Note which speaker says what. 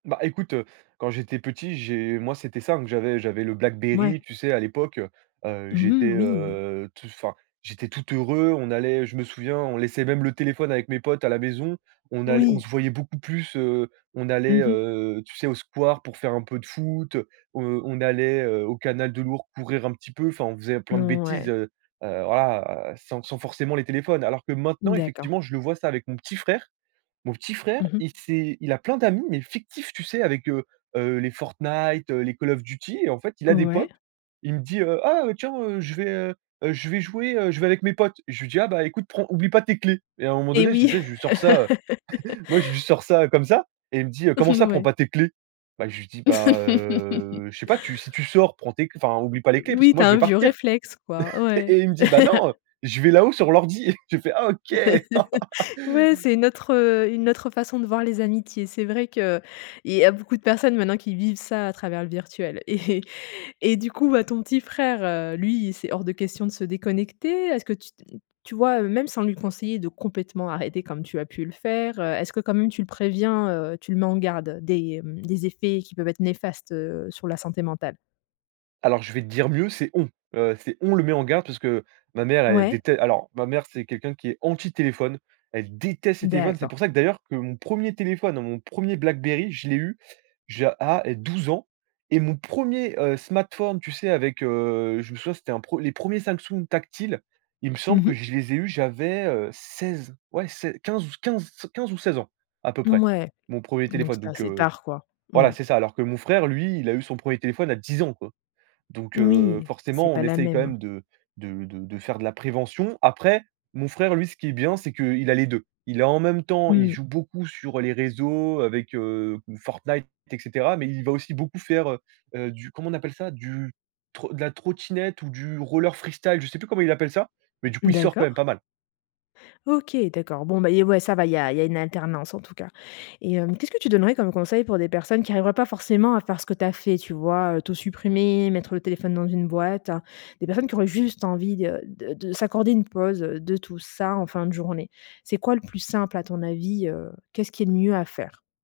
Speaker 1: Bah, écoute, heu, quand j'étais petit, j'ai moi c'était simple, j'avais j'avais le
Speaker 2: Mouais.
Speaker 1: Blackberry, tu sais à l'époque, heu, heu,
Speaker 2: Mmh
Speaker 1: j'étais,
Speaker 2: mh, oui.
Speaker 1: heu, t enfin, j'étais tout heureux, on allait je me souviens, on laissait même le téléphone avec mes potes à la maison, on all on
Speaker 2: Oui.
Speaker 1: se voyait beaucoup plus, heu, on allait,
Speaker 2: Mmh mh.
Speaker 1: heu, tu sais, au square pour faire un peu de foot, heu, on allait, heu, au canal de l'Ourq courir un petit peu, enfin on faisait plein
Speaker 2: N
Speaker 1: de bêtises,
Speaker 2: ouais.
Speaker 1: heu, heu, voilà, sans sans forcément les téléphones. Alors que maintenant
Speaker 2: D'accord.
Speaker 1: effectivement, je le vois ça avec mon petit frère, mon petit frère,
Speaker 2: Mmh mh.
Speaker 1: il s'est il a plein d'amis mais fictifs, tu sais? Avec, heu, heu, les Fortnite, heu, les Call of Duty et en fait, il a des potes,
Speaker 2: Ouais.
Speaker 1: il me dit: «Heu, ah heu, tiens, heu, je vais, heu, je vais jouer, heu, je vais avec mes potes». Je lui dis: «Ah bah, écoute prends oublie pas tes clés». Et à un moment
Speaker 2: Et
Speaker 1: donné, tu
Speaker 2: oui.
Speaker 1: sais, je lui sors ça, heu, moi je lui sors ça comme ça et il me dit: «Comment
Speaker 2: N
Speaker 1: ça "prend
Speaker 2: ouais.
Speaker 1: pas tes clés"?» Bah, je lui dis: «Bah, heu, je sais pas, tu si tu sors, prend tes cl enfin oublie pas les clés parce
Speaker 2: Oui,
Speaker 1: que
Speaker 2: tu
Speaker 1: moi je
Speaker 2: as
Speaker 1: vais
Speaker 2: un vieux
Speaker 1: partir».
Speaker 2: réflexe, quoi. Ouais.
Speaker 1: Et il me dit: «Bah, non, heu, je vais là-haut, sur l'ordi». J'ai fait: «Ah OK».
Speaker 2: Ouais, c'est une autre, heu, une autre façon de voir les amitiés. C'est vrai qu'il y a beaucoup de personnes maintenant qui vivent ça à travers le virtuel. Et et du coup, ouais, ton petit frère, heu, lui, c'est hors de question de se déconnecter? Est-ce que, tu t tu vois, heu, même sans lui conseiller de complètement arrêter comme tu as pu le faire, heu, est-ce que quand même tu le préviens, heu, tu le mets en garde des, mmh, des effets qui peuvent être néfastes, heu, sur la santé mentale?
Speaker 1: Alors, je vais te dire mieux, c'est «on», heu, c'est on le met en garde, parce que ma mère elle
Speaker 2: Ouais.
Speaker 1: déte alors ma mère c'est quelqu'un qui est anti téléphone, elle déteste les téléphones. C'est
Speaker 2: D'accord.
Speaker 1: pour ça que d'ailleurs que mon 1er téléphone, mon 1er Blackberry, je l'ai eu j'ai à 12 ans, et mon 1er, heu, smartphone, tu sais, avec, heu, je me souviens, c'était un pre les 1ers Samsung tactiles, il me
Speaker 2: Mmh
Speaker 1: semble que
Speaker 2: mh.
Speaker 1: je les ai eus j'avais, heu, 16, ouais, sei 15 15 15 ou 16 ans à peu près,
Speaker 2: Mouais,
Speaker 1: mon 1er
Speaker 2: donc
Speaker 1: téléphone.
Speaker 2: c'est
Speaker 1: Donc
Speaker 2: assez
Speaker 1: heu,
Speaker 2: tard, quoi.
Speaker 1: voilà,
Speaker 2: Mouais.
Speaker 1: c'est ça. Alors que mon frère, lui, il a eu son 1er téléphone à 10 ans, quoi. Donc
Speaker 2: N
Speaker 1: heu,
Speaker 2: oui, c'est
Speaker 1: forcément on
Speaker 2: pas la
Speaker 1: essaye quand
Speaker 2: même.
Speaker 1: même de de de de faire de la prévention. Après, mon frère, lui, ce qui est bien, c'est qu'il a les 2. Il a, en même temps, il
Speaker 2: Mmh.
Speaker 1: joue beaucoup sur les réseaux avec, heu, Fortnite, et cetera, mais il va aussi beaucoup faire, heu, heu, du comment on appelle ça? Du tro de la trottinette ou du roller freestyle, je sais plus comment il appelle ça, mais du coup il sort quand même
Speaker 2: D'accord.
Speaker 1: pas mal.
Speaker 2: OK, d'accord, bon, bah et ouais ça va, il y a il y a une alternance en tout cas. Et hem, qu'est-ce que tu donnerais comme conseils pour des personnes qui arriveraient pas forcément à faire ce que tu as fait, tu vois, heu? Tout supprimer, mettre le téléphone dans une boîte. Des personnes qui auraient juste envie de de de s'accorder une pause de tout ça en fin de journée? C'est quoi le plus simple à ton avis, heu, qu'est ce qu'il y a de mieux à faire?